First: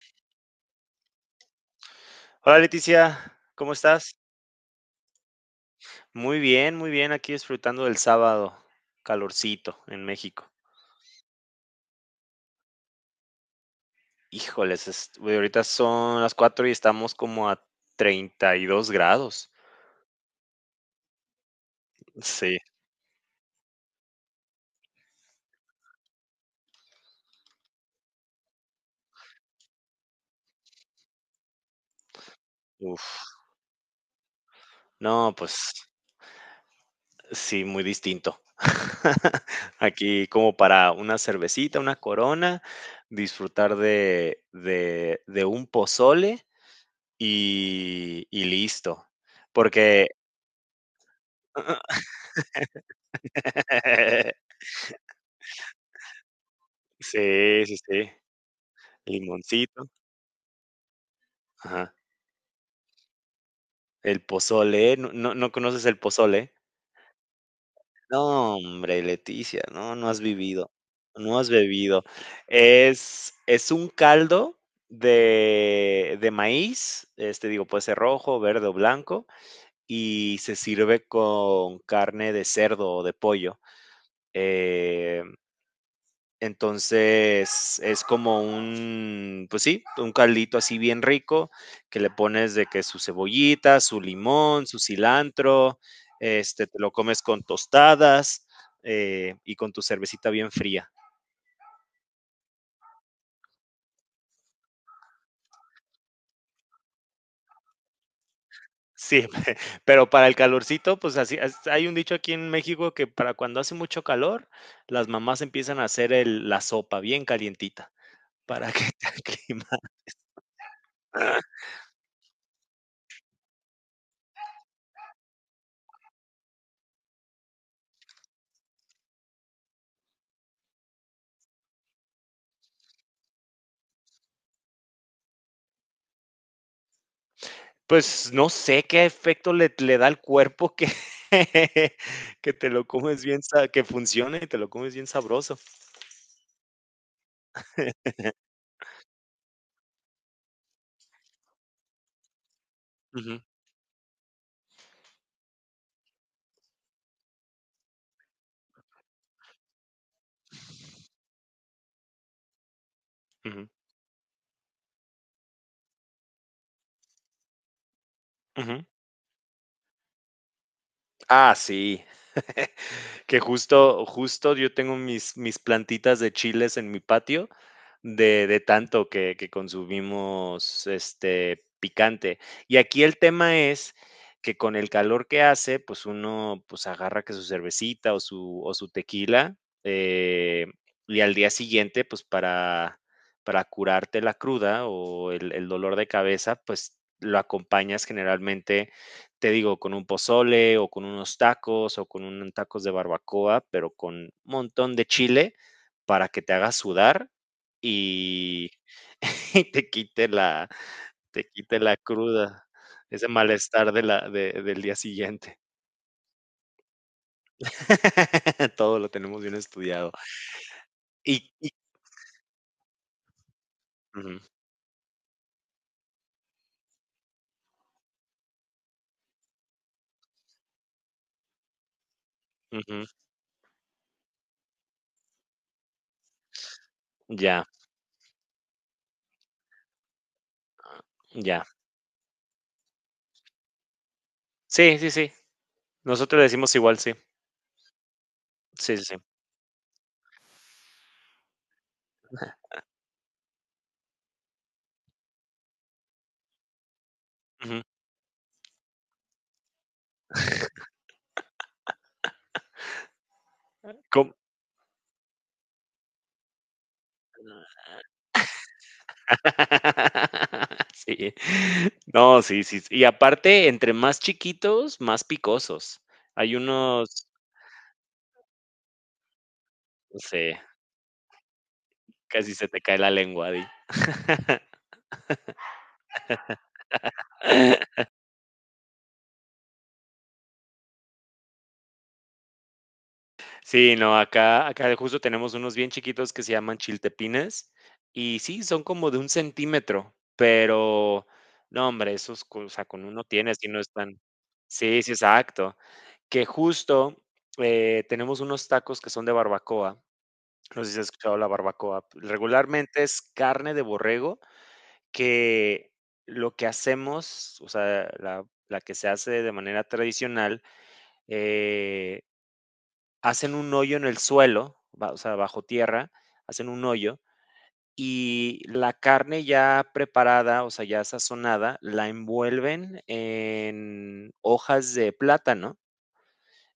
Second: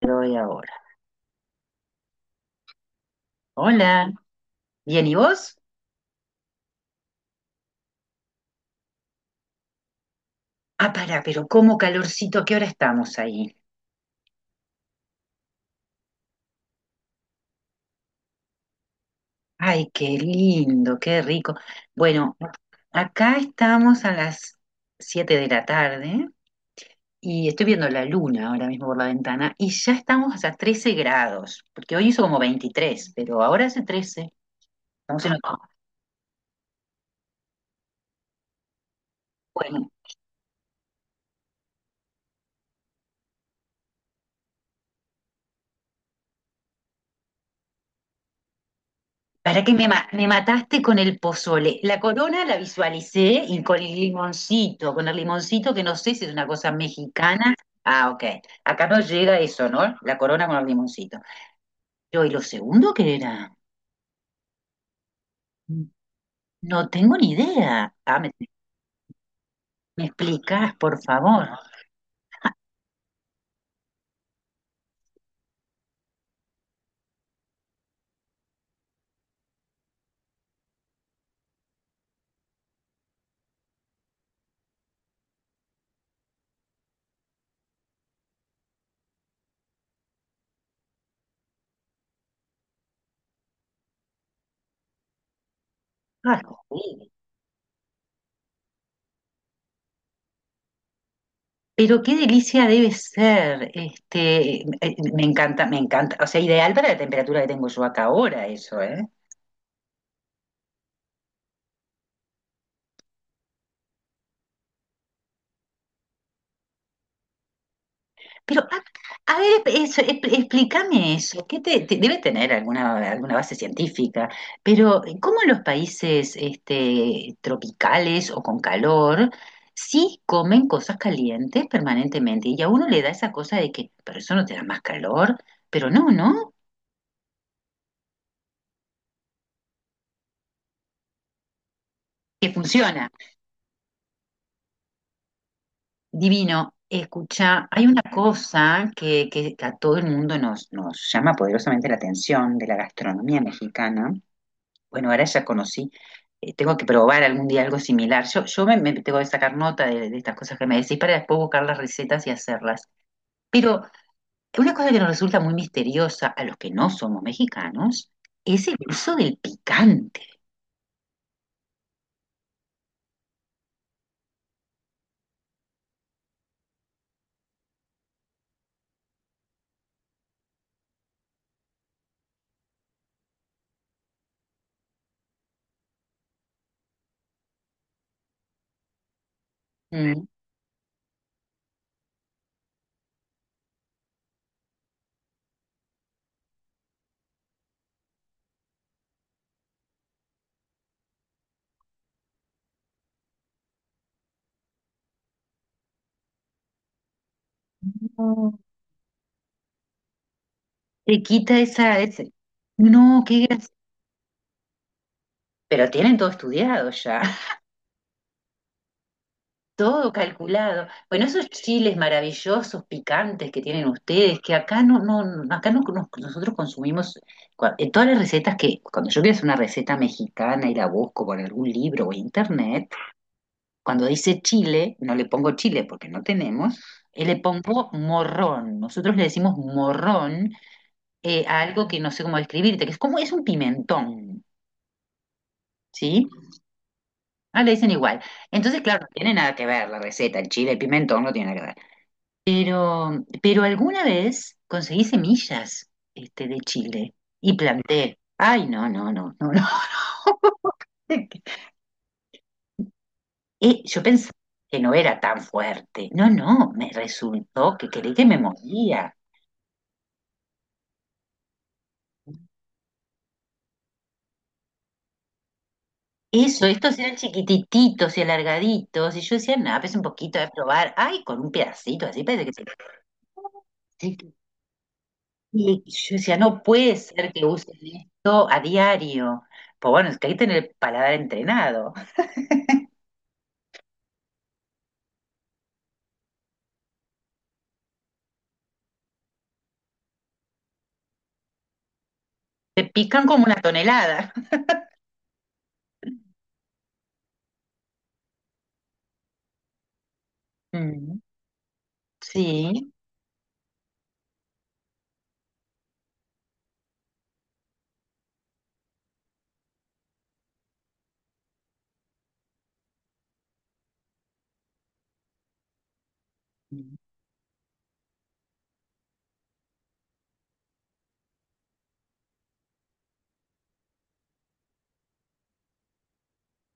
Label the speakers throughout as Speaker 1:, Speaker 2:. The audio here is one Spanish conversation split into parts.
Speaker 1: Doy ahora.
Speaker 2: Hola Leticia, ¿cómo
Speaker 1: Hola.
Speaker 2: estás?
Speaker 1: Bien, ¿y vos?
Speaker 2: Muy bien, aquí disfrutando del sábado, calorcito en México.
Speaker 1: Ah, pará, pero cómo calorcito, ¿a qué hora estamos ahí?
Speaker 2: Híjoles, güey, ahorita son las 4 y estamos como a 32 grados.
Speaker 1: Ay, qué lindo, qué rico. Bueno,
Speaker 2: Sí,
Speaker 1: acá estamos a las 7 de la tarde y estoy viendo la luna ahora mismo por la ventana y ya estamos a 13 grados, porque hoy hizo como 23
Speaker 2: uff.
Speaker 1: pero ahora hace 13. Estamos en
Speaker 2: No,
Speaker 1: otoño.
Speaker 2: pues sí, muy distinto.
Speaker 1: Bueno,
Speaker 2: Aquí como para una cervecita, una corona, disfrutar de un pozole y listo.
Speaker 1: para que me, ma-
Speaker 2: Porque,
Speaker 1: me mataste con el pozole. La corona la visualicé y con el limoncito que no sé si es una cosa mexicana.
Speaker 2: sí, sí,
Speaker 1: Ah,
Speaker 2: sí.
Speaker 1: ok. Acá no llega eso,
Speaker 2: Limoncito,
Speaker 1: ¿no? La corona con el limoncito.
Speaker 2: ajá.
Speaker 1: Yo, ¿y lo segundo qué era?
Speaker 2: El pozole, ¿no conoces el pozole?
Speaker 1: No tengo ni idea. Ah, me,
Speaker 2: No, hombre, Leticia, no,
Speaker 1: me
Speaker 2: no has vivido,
Speaker 1: explicás, por
Speaker 2: no
Speaker 1: favor.
Speaker 2: has bebido. Es un caldo de maíz, este, digo, puede ser rojo, verde o blanco, y se sirve con carne de cerdo o de pollo. Eh Entonces es como un, pues sí, un caldito así bien rico que le pones de que su cebollita, su limón, su cilantro,
Speaker 1: Ah,
Speaker 2: este, te lo
Speaker 1: sí,
Speaker 2: comes con tostadas, y con tu cervecita bien fría.
Speaker 1: pero qué delicia debe ser. Este, me encanta, me encanta. O sea, ideal para la temperatura que tengo yo acá ahora, eso, ¿eh?
Speaker 2: Sí, pero para el calorcito, pues así, hay un dicho aquí en México que para cuando hace mucho calor, las mamás empiezan a hacer la sopa bien calientita
Speaker 1: Pero,
Speaker 2: para que te
Speaker 1: a ver,
Speaker 2: aclimates.
Speaker 1: eso, explícame eso. ¿Qué debe tener alguna base científica, pero cómo en los países este, tropicales o con calor sí comen cosas calientes permanentemente? Y a uno le da esa cosa de que, pero eso no te da más calor, pero no, ¿no?
Speaker 2: Pues, no sé qué efecto le da al cuerpo que
Speaker 1: Que
Speaker 2: que te lo
Speaker 1: funciona.
Speaker 2: comes bien sa que funcione y te lo comes bien sabroso.
Speaker 1: Divino. Escucha, hay una cosa que a todo el mundo nos llama poderosamente la atención de la gastronomía
Speaker 2: Ujú,
Speaker 1: mexicana. Bueno, ahora ya conocí. Tengo que probar algún día algo similar. Yo, me tengo que sacar nota de estas cosas que me decís para después buscar las recetas y hacerlas.
Speaker 2: ujú,
Speaker 1: Pero una cosa que nos resulta muy misteriosa a los que no somos mexicanos es el
Speaker 2: ujú.
Speaker 1: uso del picante.
Speaker 2: Ah, sí. Que justo, justo yo tengo mis, mis plantitas de chiles en mi patio de tanto que consumimos este picante. Y aquí el tema es que con el calor que hace, pues uno pues agarra que su cervecita o su tequila
Speaker 1: Mm.
Speaker 2: eh, y al día siguiente, pues para curarte la cruda o el dolor de cabeza, pues lo acompañas generalmente te digo, con un pozole o con unos tacos o con unos tacos de barbacoa, pero con un montón de chile para que te haga sudar
Speaker 1: No,
Speaker 2: y, y
Speaker 1: te
Speaker 2: te
Speaker 1: quita
Speaker 2: quite la
Speaker 1: esa, ese-.
Speaker 2: cruda,
Speaker 1: No,
Speaker 2: ese
Speaker 1: qué gracia.
Speaker 2: malestar de la de del día siguiente.
Speaker 1: Pero tienen todo estudiado ya.
Speaker 2: Todo lo tenemos bien estudiado.
Speaker 1: Todo calculado. Bueno,
Speaker 2: Y
Speaker 1: esos
Speaker 2: y
Speaker 1: chiles maravillosos, picantes que tienen ustedes,
Speaker 2: ujú,
Speaker 1: que acá acá nosotros consumimos, en todas las recetas que, cuando yo quiero hacer una receta mexicana y la busco por algún libro o internet,
Speaker 2: ujú,
Speaker 1: cuando dice chile, no le pongo chile porque no tenemos, le
Speaker 2: ya,
Speaker 1: pongo morrón. Nosotros le decimos morrón a
Speaker 2: ya.
Speaker 1: algo que no sé cómo describirte, que es como es un pimentón,
Speaker 2: Sí, sí, sí.
Speaker 1: ¿sí?
Speaker 2: Nosotros le decimos igual, sí.
Speaker 1: Ah, le dicen igual. Entonces,
Speaker 2: Sí,
Speaker 1: claro,
Speaker 2: sí,
Speaker 1: no
Speaker 2: sí.
Speaker 1: tiene nada que ver la receta, el chile, el pimentón no tiene nada que ver. Pero alguna vez conseguí semillas, este, de Chile, y
Speaker 2: Ujú.
Speaker 1: planté. Ay, no, no, no, no, no. Yo pensé que no era tan fuerte. No, no, me resultó que creí que me moría.
Speaker 2: Sí. No, sí, sí, sí. Y aparte, entre más chiquitos, más picosos. Hay
Speaker 1: Eso, estos eran
Speaker 2: unos,
Speaker 1: chiquititos y alargaditos, y yo decía, nada, pues un
Speaker 2: no
Speaker 1: poquito de
Speaker 2: sé,
Speaker 1: probar. Ay, con un pedacito así, parece que
Speaker 2: casi
Speaker 1: se...
Speaker 2: se te cae la lengua de...
Speaker 1: Sí, y yo decía, no puede ser que usen esto a diario. Pues bueno, es que hay que tener el paladar entrenado.
Speaker 2: Sí, no, acá justo tenemos unos bien chiquitos que se llaman chiltepines, y sí, son como de un centímetro, pero no, hombre, esos co o
Speaker 1: Te
Speaker 2: sea, con uno
Speaker 1: pican como una
Speaker 2: tienes y no están...
Speaker 1: tonelada.
Speaker 2: Sí, sí, exacto. Que justo, tenemos unos tacos que son de barbacoa. No sé si has
Speaker 1: Mm,
Speaker 2: escuchado la barbacoa.
Speaker 1: sí.
Speaker 2: Regularmente es carne de borrego que lo que hacemos, o sea, la que se hace de manera tradicional, eh, hacen un hoyo en el suelo, ba o sea, bajo tierra, hacen un hoyo y la carne ya preparada, o sea, ya sazonada, la envuelven en hojas de plátano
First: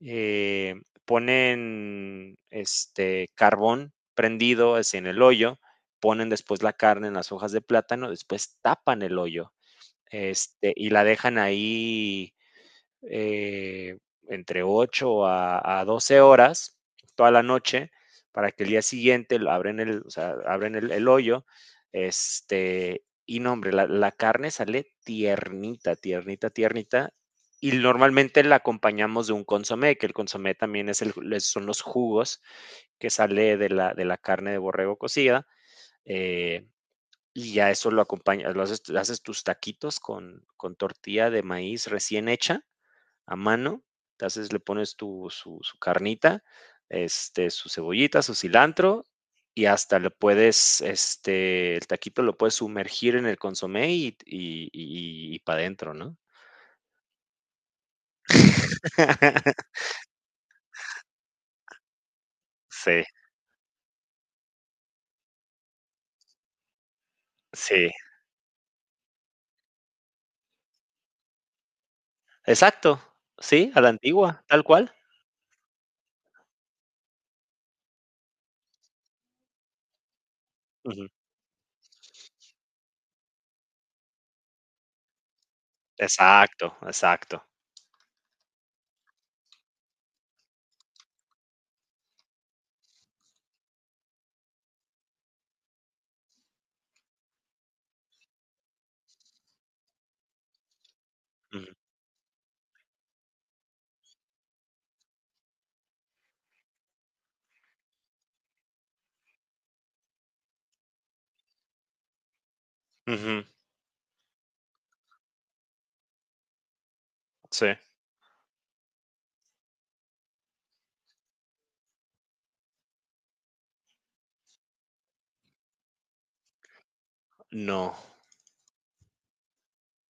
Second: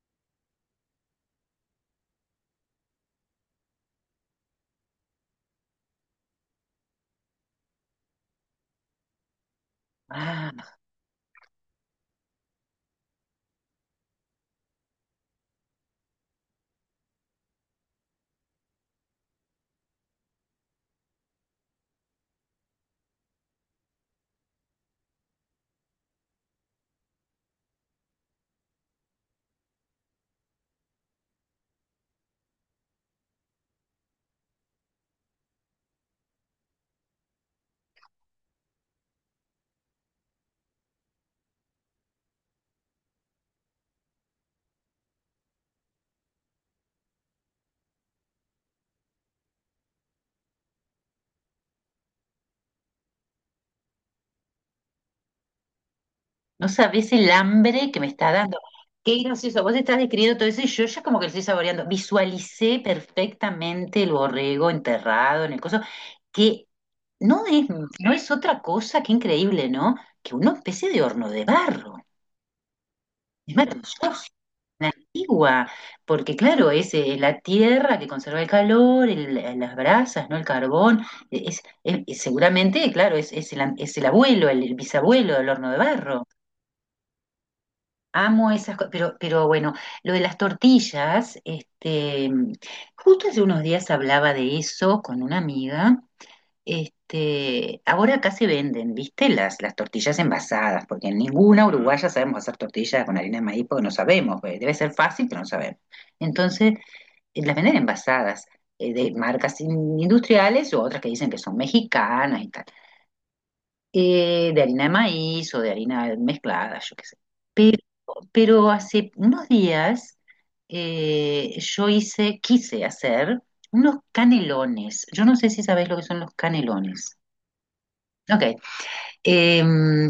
Speaker 2: eh, ponen este carbón prendido en el hoyo, ponen después la carne en las hojas de plátano, después tapan el hoyo
Speaker 1: Ah,
Speaker 2: este, y la dejan ahí eh, entre 8 a 12 horas toda la noche para que el día siguiente lo abren o sea, abren el hoyo. Este, y no, hombre, la carne sale tiernita, tiernita, tiernita. Y normalmente la acompañamos de un consomé, que el consomé también es el, son los jugos que sale de la carne de borrego cocida. Eh, y ya eso lo acompañas, lo haces, haces, tus taquitos con tortilla de maíz recién hecha a mano. Entonces le pones su carnita, este, su cebollita, su cilantro y hasta le puedes, este, el taquito lo puedes sumergir en el consomé y para adentro, ¿no?
Speaker 1: no sabés el hambre que me está dando. Qué gracioso. Vos estás describiendo todo eso y yo ya como que lo estoy saboreando. Visualicé
Speaker 2: Sí,
Speaker 1: perfectamente el borrego enterrado en el coso, que no es,
Speaker 2: sí,
Speaker 1: no es otra cosa que increíble, ¿no? Que una especie de horno de barro.
Speaker 2: exacto,
Speaker 1: Es
Speaker 2: sí, a la
Speaker 1: maravilloso.
Speaker 2: antigua, tal
Speaker 1: La
Speaker 2: cual.
Speaker 1: antigua, porque claro, es la tierra que conserva el calor, las brasas, ¿no? El carbón,
Speaker 2: Ujú.
Speaker 1: seguramente, claro, es el abuelo, el bisabuelo del horno de barro.
Speaker 2: Exacto, exacto.
Speaker 1: Amo esas cosas, pero bueno, lo de las tortillas, este, justo hace unos días hablaba de eso con una amiga, este, ahora acá se venden, ¿viste? Las tortillas envasadas, porque en ninguna
Speaker 2: Ujú,
Speaker 1: uruguaya sabemos hacer tortillas con harina de maíz porque no sabemos, pues, debe ser fácil, pero no sabemos. Entonces, las venden envasadas, de marcas industriales o otras que dicen que son mexicanas y tal,
Speaker 2: ujú,
Speaker 1: de harina de maíz o de harina mezclada, yo qué sé.
Speaker 2: sí,
Speaker 1: Pero, pero hace unos días, yo hice, quise hacer unos canelones. Yo no sé si sabés lo que son los canelones.
Speaker 2: no,
Speaker 1: Ok, eh,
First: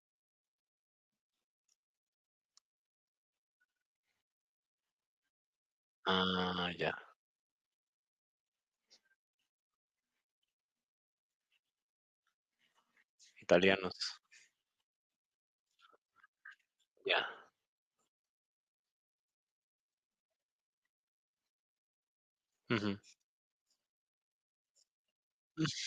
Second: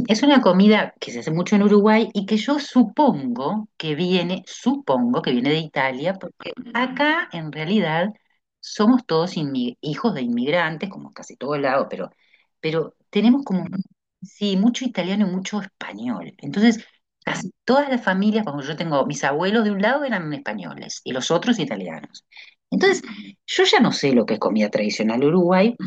Speaker 1: es una comida que se hace mucho en Uruguay y que yo supongo que viene de Italia, porque
Speaker 2: ah, ya,
Speaker 1: acá en realidad somos todos hijos de inmigrantes, como en casi todo el lado, pero tenemos como,
Speaker 2: italianos,
Speaker 1: sí, mucho italiano y mucho español. Entonces,
Speaker 2: ya.
Speaker 1: casi todas las familias, como yo tengo, mis abuelos de un lado eran españoles y los otros italianos.
Speaker 2: Ujú,
Speaker 1: Entonces, yo ya no sé lo que es comida tradicional uruguay,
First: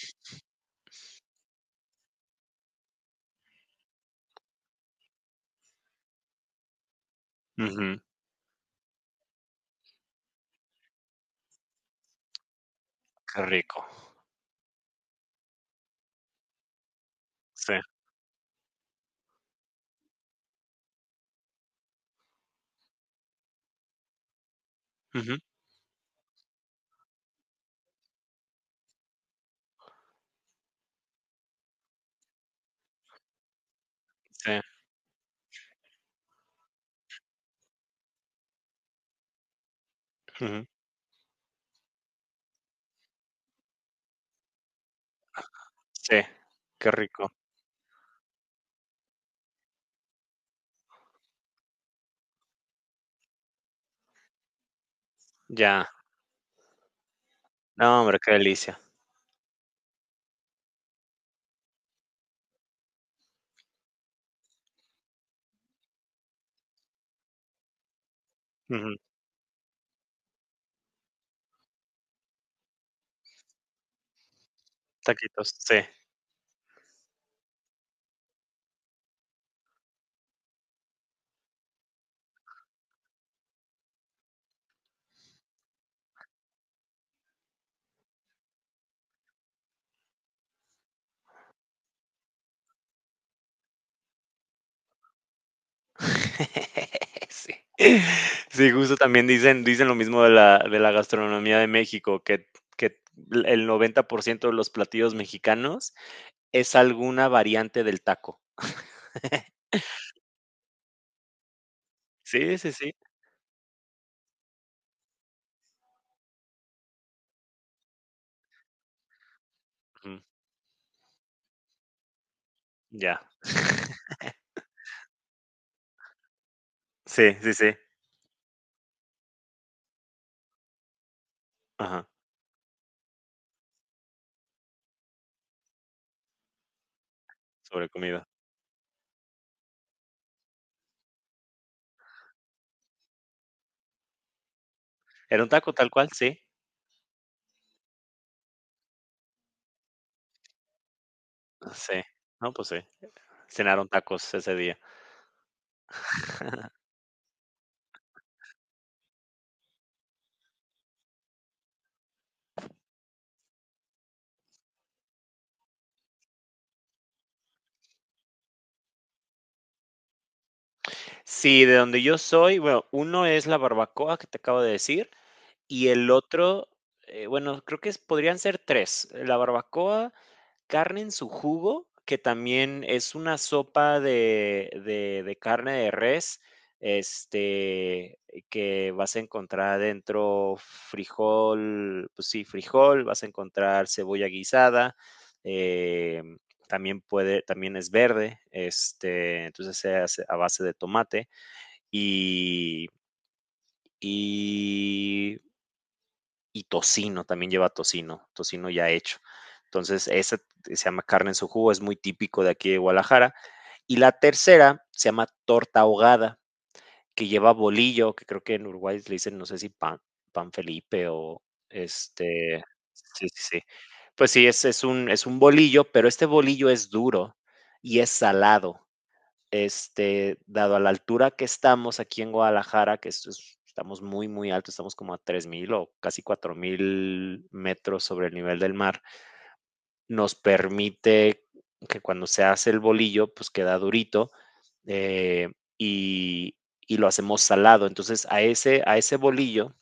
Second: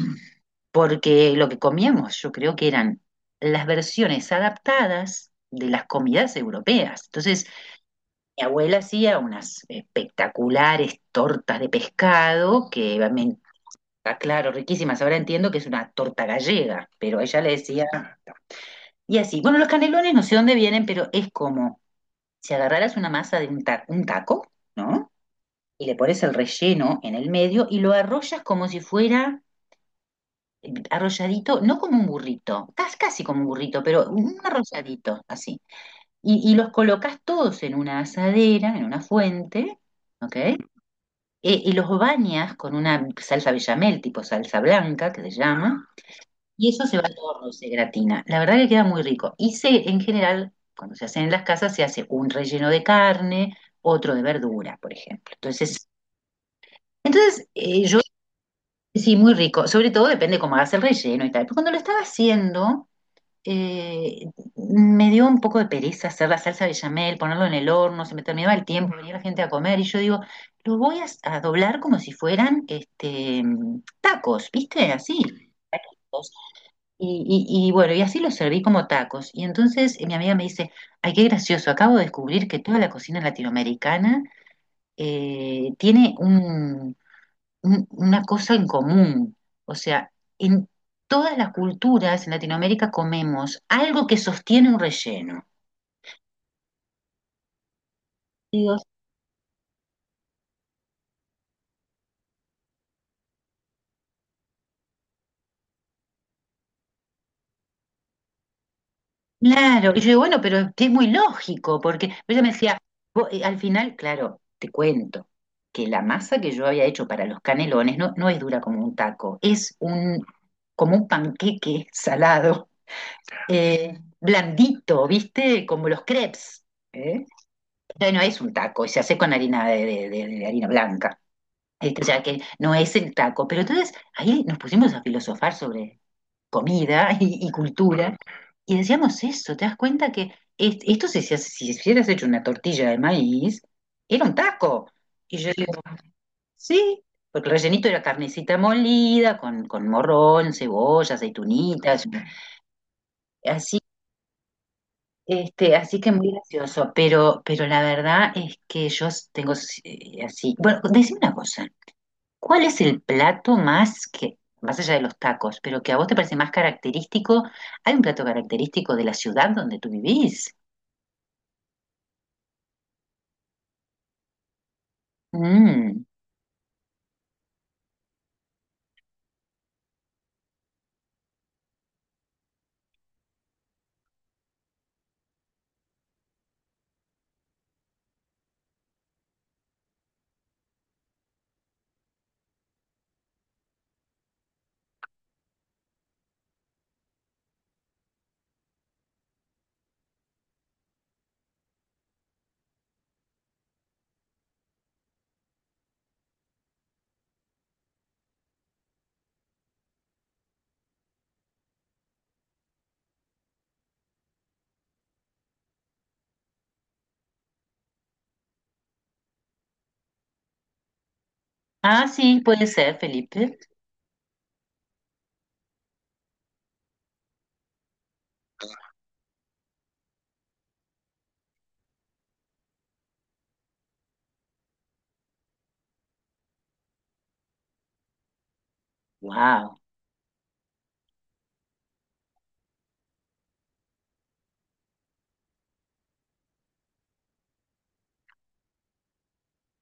Speaker 1: porque lo que comíamos yo creo que eran las versiones adaptadas de las comidas europeas. Entonces,
Speaker 2: ujú,
Speaker 1: mi abuela hacía unas espectaculares tortas de pescado que, me-.
Speaker 2: qué rico,
Speaker 1: Ah, claro, riquísimas. Ahora entiendo que es una torta gallega, pero ella le
Speaker 2: sí,
Speaker 1: decía... Y así, bueno, los canelones no sé dónde vienen, pero es como si agarraras una masa de un taco, ¿no?
Speaker 2: ujú,
Speaker 1: Y le pones el relleno en el medio y lo arrollas como si fuera arrolladito, no como un burrito, casi como un burrito, pero un
Speaker 2: sí.
Speaker 1: arrolladito, así. Y los colocas todos en una asadera, en una fuente, ¿ok? E-
Speaker 2: Ujú.
Speaker 1: y los bañas con una salsa bechamel, tipo salsa blanca, que se llama,
Speaker 2: Sí,
Speaker 1: y eso
Speaker 2: qué
Speaker 1: se va al
Speaker 2: rico.
Speaker 1: horno y se gratina. La verdad que queda muy rico. Y en general, cuando se hacen en las casas, se hace un relleno de carne, otro de verdura, por ejemplo. Entonces,
Speaker 2: Ya.
Speaker 1: entonces yo...
Speaker 2: No, hombre, qué delicia.
Speaker 1: Sí, muy rico. Sobre todo depende cómo hagas el relleno y tal. Pero cuando lo estaba haciendo, eh, me dio un poco de pereza hacer la salsa bechamel, ponerlo en el horno, se me terminaba el tiempo,
Speaker 2: Ujú.
Speaker 1: venía la gente a comer y yo digo, lo voy a doblar como si fueran este, tacos, ¿viste? Así.
Speaker 2: Taquitos, sí.
Speaker 1: Y bueno, y así los serví como tacos. Y entonces, mi amiga me dice, ay, qué gracioso, acabo de descubrir que toda la cocina latinoamericana, tiene una cosa en común. O sea, en todas las culturas en Latinoamérica comemos algo que sostiene un relleno.
Speaker 2: Sí. Sí,
Speaker 1: Digo,
Speaker 2: justo también dicen lo mismo de la gastronomía de México, que el 90% de los platillos mexicanos es alguna variante del taco.
Speaker 1: claro. Y yo digo, bueno, pero es muy lógico, porque pero ella me
Speaker 2: Sí, sí,
Speaker 1: decía,
Speaker 2: sí.
Speaker 1: "Vos", al final, claro, te cuento que la masa que yo había hecho para los canelones no es dura como un taco, es
Speaker 2: Ujú.
Speaker 1: un, como un panqueque salado,
Speaker 2: Ya.
Speaker 1: blandito, ¿viste? Como los crepes. ¿Eh?
Speaker 2: Sí, sí, sí.
Speaker 1: O no es un taco, y se hace con harina de harina blanca. Este, o
Speaker 2: Ajá,
Speaker 1: sea que no es el taco. Pero entonces ahí nos pusimos a filosofar sobre comida y
Speaker 2: sobre
Speaker 1: cultura,
Speaker 2: comida.
Speaker 1: y decíamos eso, ¿te das cuenta que esto si hubieras hecho una tortilla de maíz, era un taco? Y
Speaker 2: Era un
Speaker 1: yo digo,
Speaker 2: taco tal cual, sí.
Speaker 1: sí, porque el rellenito era carnecita molida, con morrón, cebolla,
Speaker 2: Sí.
Speaker 1: aceitunitas,
Speaker 2: No, pues sí.
Speaker 1: así,
Speaker 2: Cenaron tacos ese día.
Speaker 1: este, así que muy gracioso. Pero la verdad es que yo tengo, así. Bueno, decime una cosa. ¿Cuál es el plato más que, más allá de los tacos, pero que a vos te parece más característico? ¿Hay un plato característico de la ciudad donde tú vivís?
Speaker 2: Sí, de donde yo soy, bueno, uno es la barbacoa que te acabo de decir y
Speaker 1: Mm.
Speaker 2: el otro, bueno, creo que podrían ser tres. La barbacoa, carne en su jugo, que también es una sopa de, de carne de res, este, que vas a encontrar dentro frijol, pues sí, frijol, vas a encontrar cebolla guisada, eh, también puede, también es verde, este, entonces se hace a base de tomate y, y y tocino, también lleva tocino, tocino ya hecho. Entonces, esa se llama carne en su jugo, es muy típico de aquí de Guadalajara. Y la tercera se llama torta ahogada, que lleva bolillo, que creo que en Uruguay le dicen, no sé si pan, pan Felipe o
Speaker 1: Ah, sí,
Speaker 2: este,
Speaker 1: puede ser,
Speaker 2: sí,
Speaker 1: Felipe.
Speaker 2: sí, sí. Pues sí, es un bolillo, pero este bolillo es duro y es salado este, dado a la altura que estamos aquí en Guadalajara, que estamos muy, muy alto, estamos como a 3000 o casi 4000 metros sobre el nivel del mar,
Speaker 1: Wow.
Speaker 2: nos permite que cuando se hace el bolillo, pues queda durito eh, y, y lo hacemos salado. Entonces a ese bolillo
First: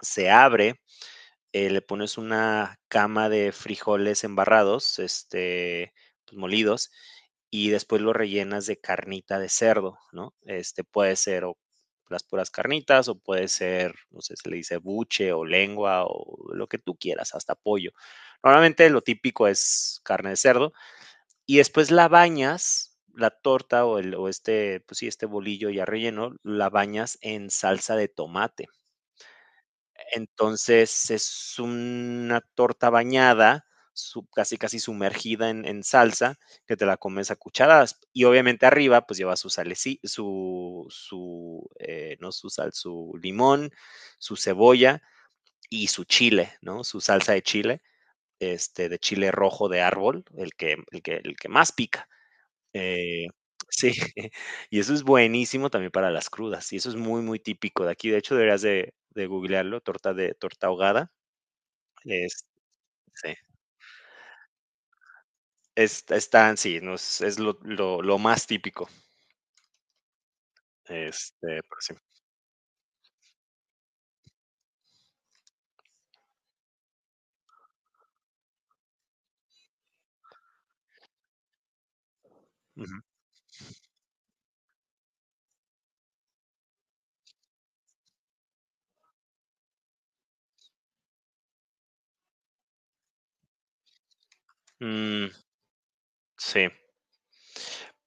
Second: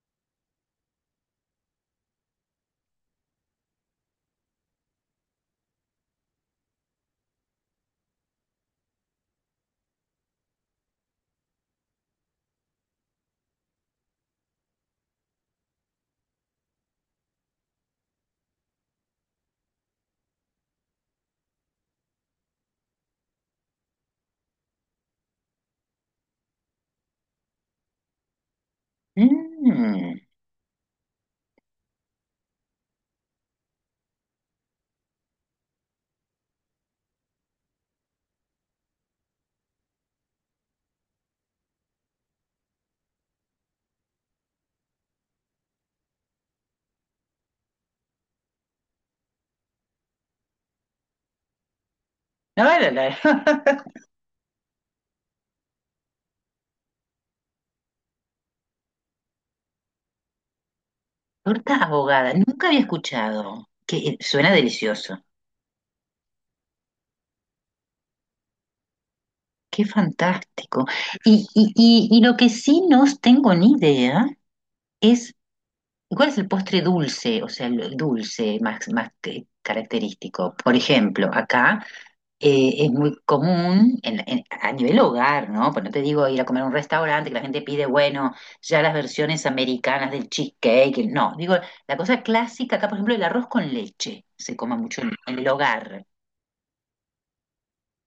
Speaker 2: se abre le pones una cama de frijoles embarrados, este, pues, molidos, y después lo rellenas de carnita de cerdo, ¿no? Este puede ser o las puras carnitas o puede ser, no sé, se le dice buche o lengua o lo que tú quieras, hasta pollo. Normalmente lo típico es carne de cerdo y después la bañas, la torta o este, pues sí, este bolillo ya relleno, la bañas en salsa de tomate.
Speaker 1: Mm.
Speaker 2: Entonces, es una torta bañada, sub casi, casi sumergida en salsa, que te la comes a cucharadas. Y obviamente arriba, pues lleva su saleci su su, no su sal, su limón, su cebolla y su chile, ¿no? Su salsa de chile, este, de chile rojo de árbol, el que el que más pica.
Speaker 1: No, no,
Speaker 2: Eh,
Speaker 1: no.
Speaker 2: sí, y eso es buenísimo también para las crudas, y eso es muy, muy típico de aquí. De hecho, deberías de googlearlo, torta ahogada.
Speaker 1: Torta abogada,
Speaker 2: Es
Speaker 1: nunca había
Speaker 2: Sí,
Speaker 1: escuchado. Que suena delicioso.
Speaker 2: es están sí, nos es lo lo más típico,
Speaker 1: Qué fantástico.
Speaker 2: este,
Speaker 1: Y,
Speaker 2: pero
Speaker 1: y,
Speaker 2: sí.
Speaker 1: y, y lo que sí no tengo ni idea es, ¿cuál es el postre dulce? O sea, el dulce más característico. Por ejemplo, acá, es
Speaker 2: Ujú.
Speaker 1: muy común a nivel hogar, ¿no? Pues no te digo ir a comer a un restaurante que la gente pide, bueno, ya las versiones americanas del cheesecake. No, digo, la cosa clásica acá, por ejemplo, el arroz con leche se come mucho en,
Speaker 2: Mm,
Speaker 1: en el hogar.
Speaker 2: sí.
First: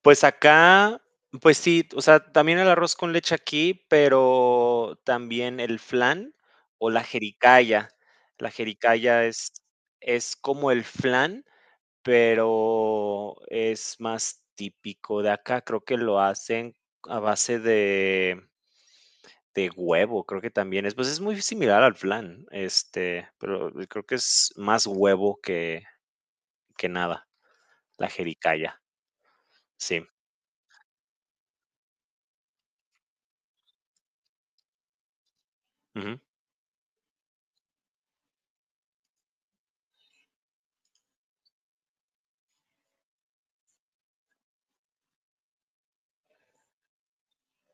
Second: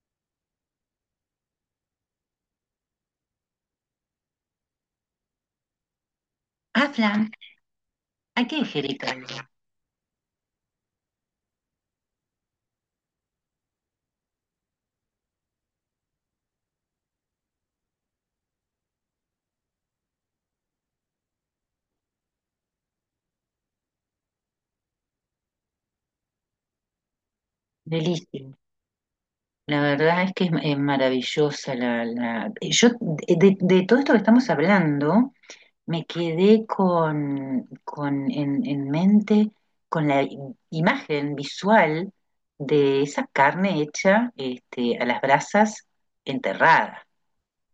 Speaker 2: Pues acá, pues sí, o sea, también el arroz con leche aquí, pero también el flan
Speaker 1: Ah,
Speaker 2: o la
Speaker 1: flan,
Speaker 2: jericaya.
Speaker 1: ¿a
Speaker 2: La
Speaker 1: qué, Angélica?
Speaker 2: jericaya es es como el flan, pero es más típico de acá, creo que lo hacen a base de... De huevo, creo que también es, pues, es muy similar al flan, este, pero creo que es más huevo que nada, la
Speaker 1: Delicia.
Speaker 2: jericaya,
Speaker 1: La
Speaker 2: sí.
Speaker 1: verdad es que es maravillosa yo, de todo esto que estamos hablando, me
Speaker 2: Ujú.
Speaker 1: quedé con en mente con la imagen visual de esa carne hecha este, a las brasas enterrada.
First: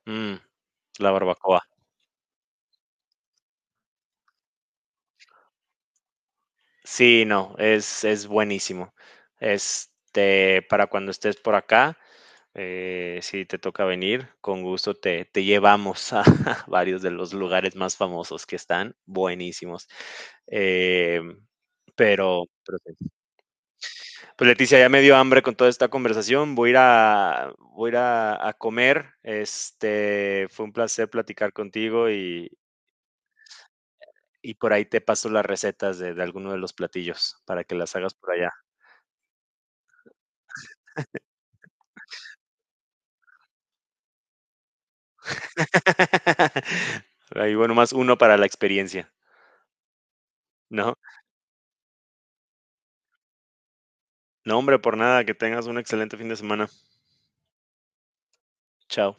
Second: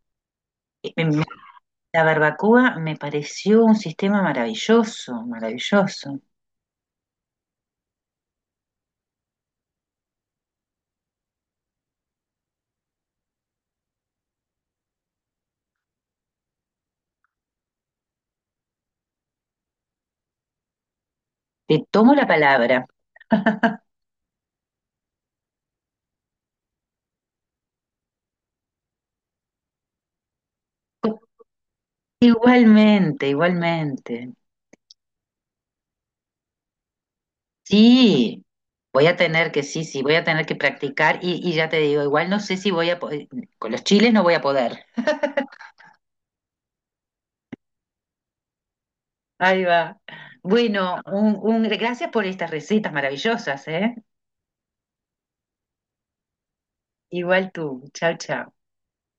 Speaker 2: Mm,
Speaker 1: Eh, em,
Speaker 2: la barbacoa.
Speaker 1: La barbacoa me pareció un sistema maravilloso, maravilloso.
Speaker 2: Sí, no, es buenísimo. Este, para cuando estés por acá, si te toca venir, con gusto te llevamos a varios de los lugares más famosos que están buenísimos. Em,
Speaker 1: Te tomo la
Speaker 2: pero
Speaker 1: palabra.
Speaker 2: pues Leticia, ya me dio hambre con toda esta conversación. Voy a ir a, voy a, ir a comer. Este, fue un placer platicar contigo
Speaker 1: Igualmente, igualmente.
Speaker 2: y por ahí te paso las recetas de alguno de los platillos para que las hagas por
Speaker 1: Sí,
Speaker 2: allá.
Speaker 1: voy a tener que, sí, sí, voy a tener que practicar y ya te digo, igual no sé si voy a, con los chiles no voy a poder.
Speaker 2: Ahí, bueno, más uno para la experiencia,
Speaker 1: Ahí va.
Speaker 2: ¿no?
Speaker 1: Bueno, gracias por estas recetas maravillosas, ¿eh?
Speaker 2: No, hombre, por nada, que tengas un excelente fin de semana.
Speaker 1: Igual tú, chao, chao.
Speaker 2: Chao.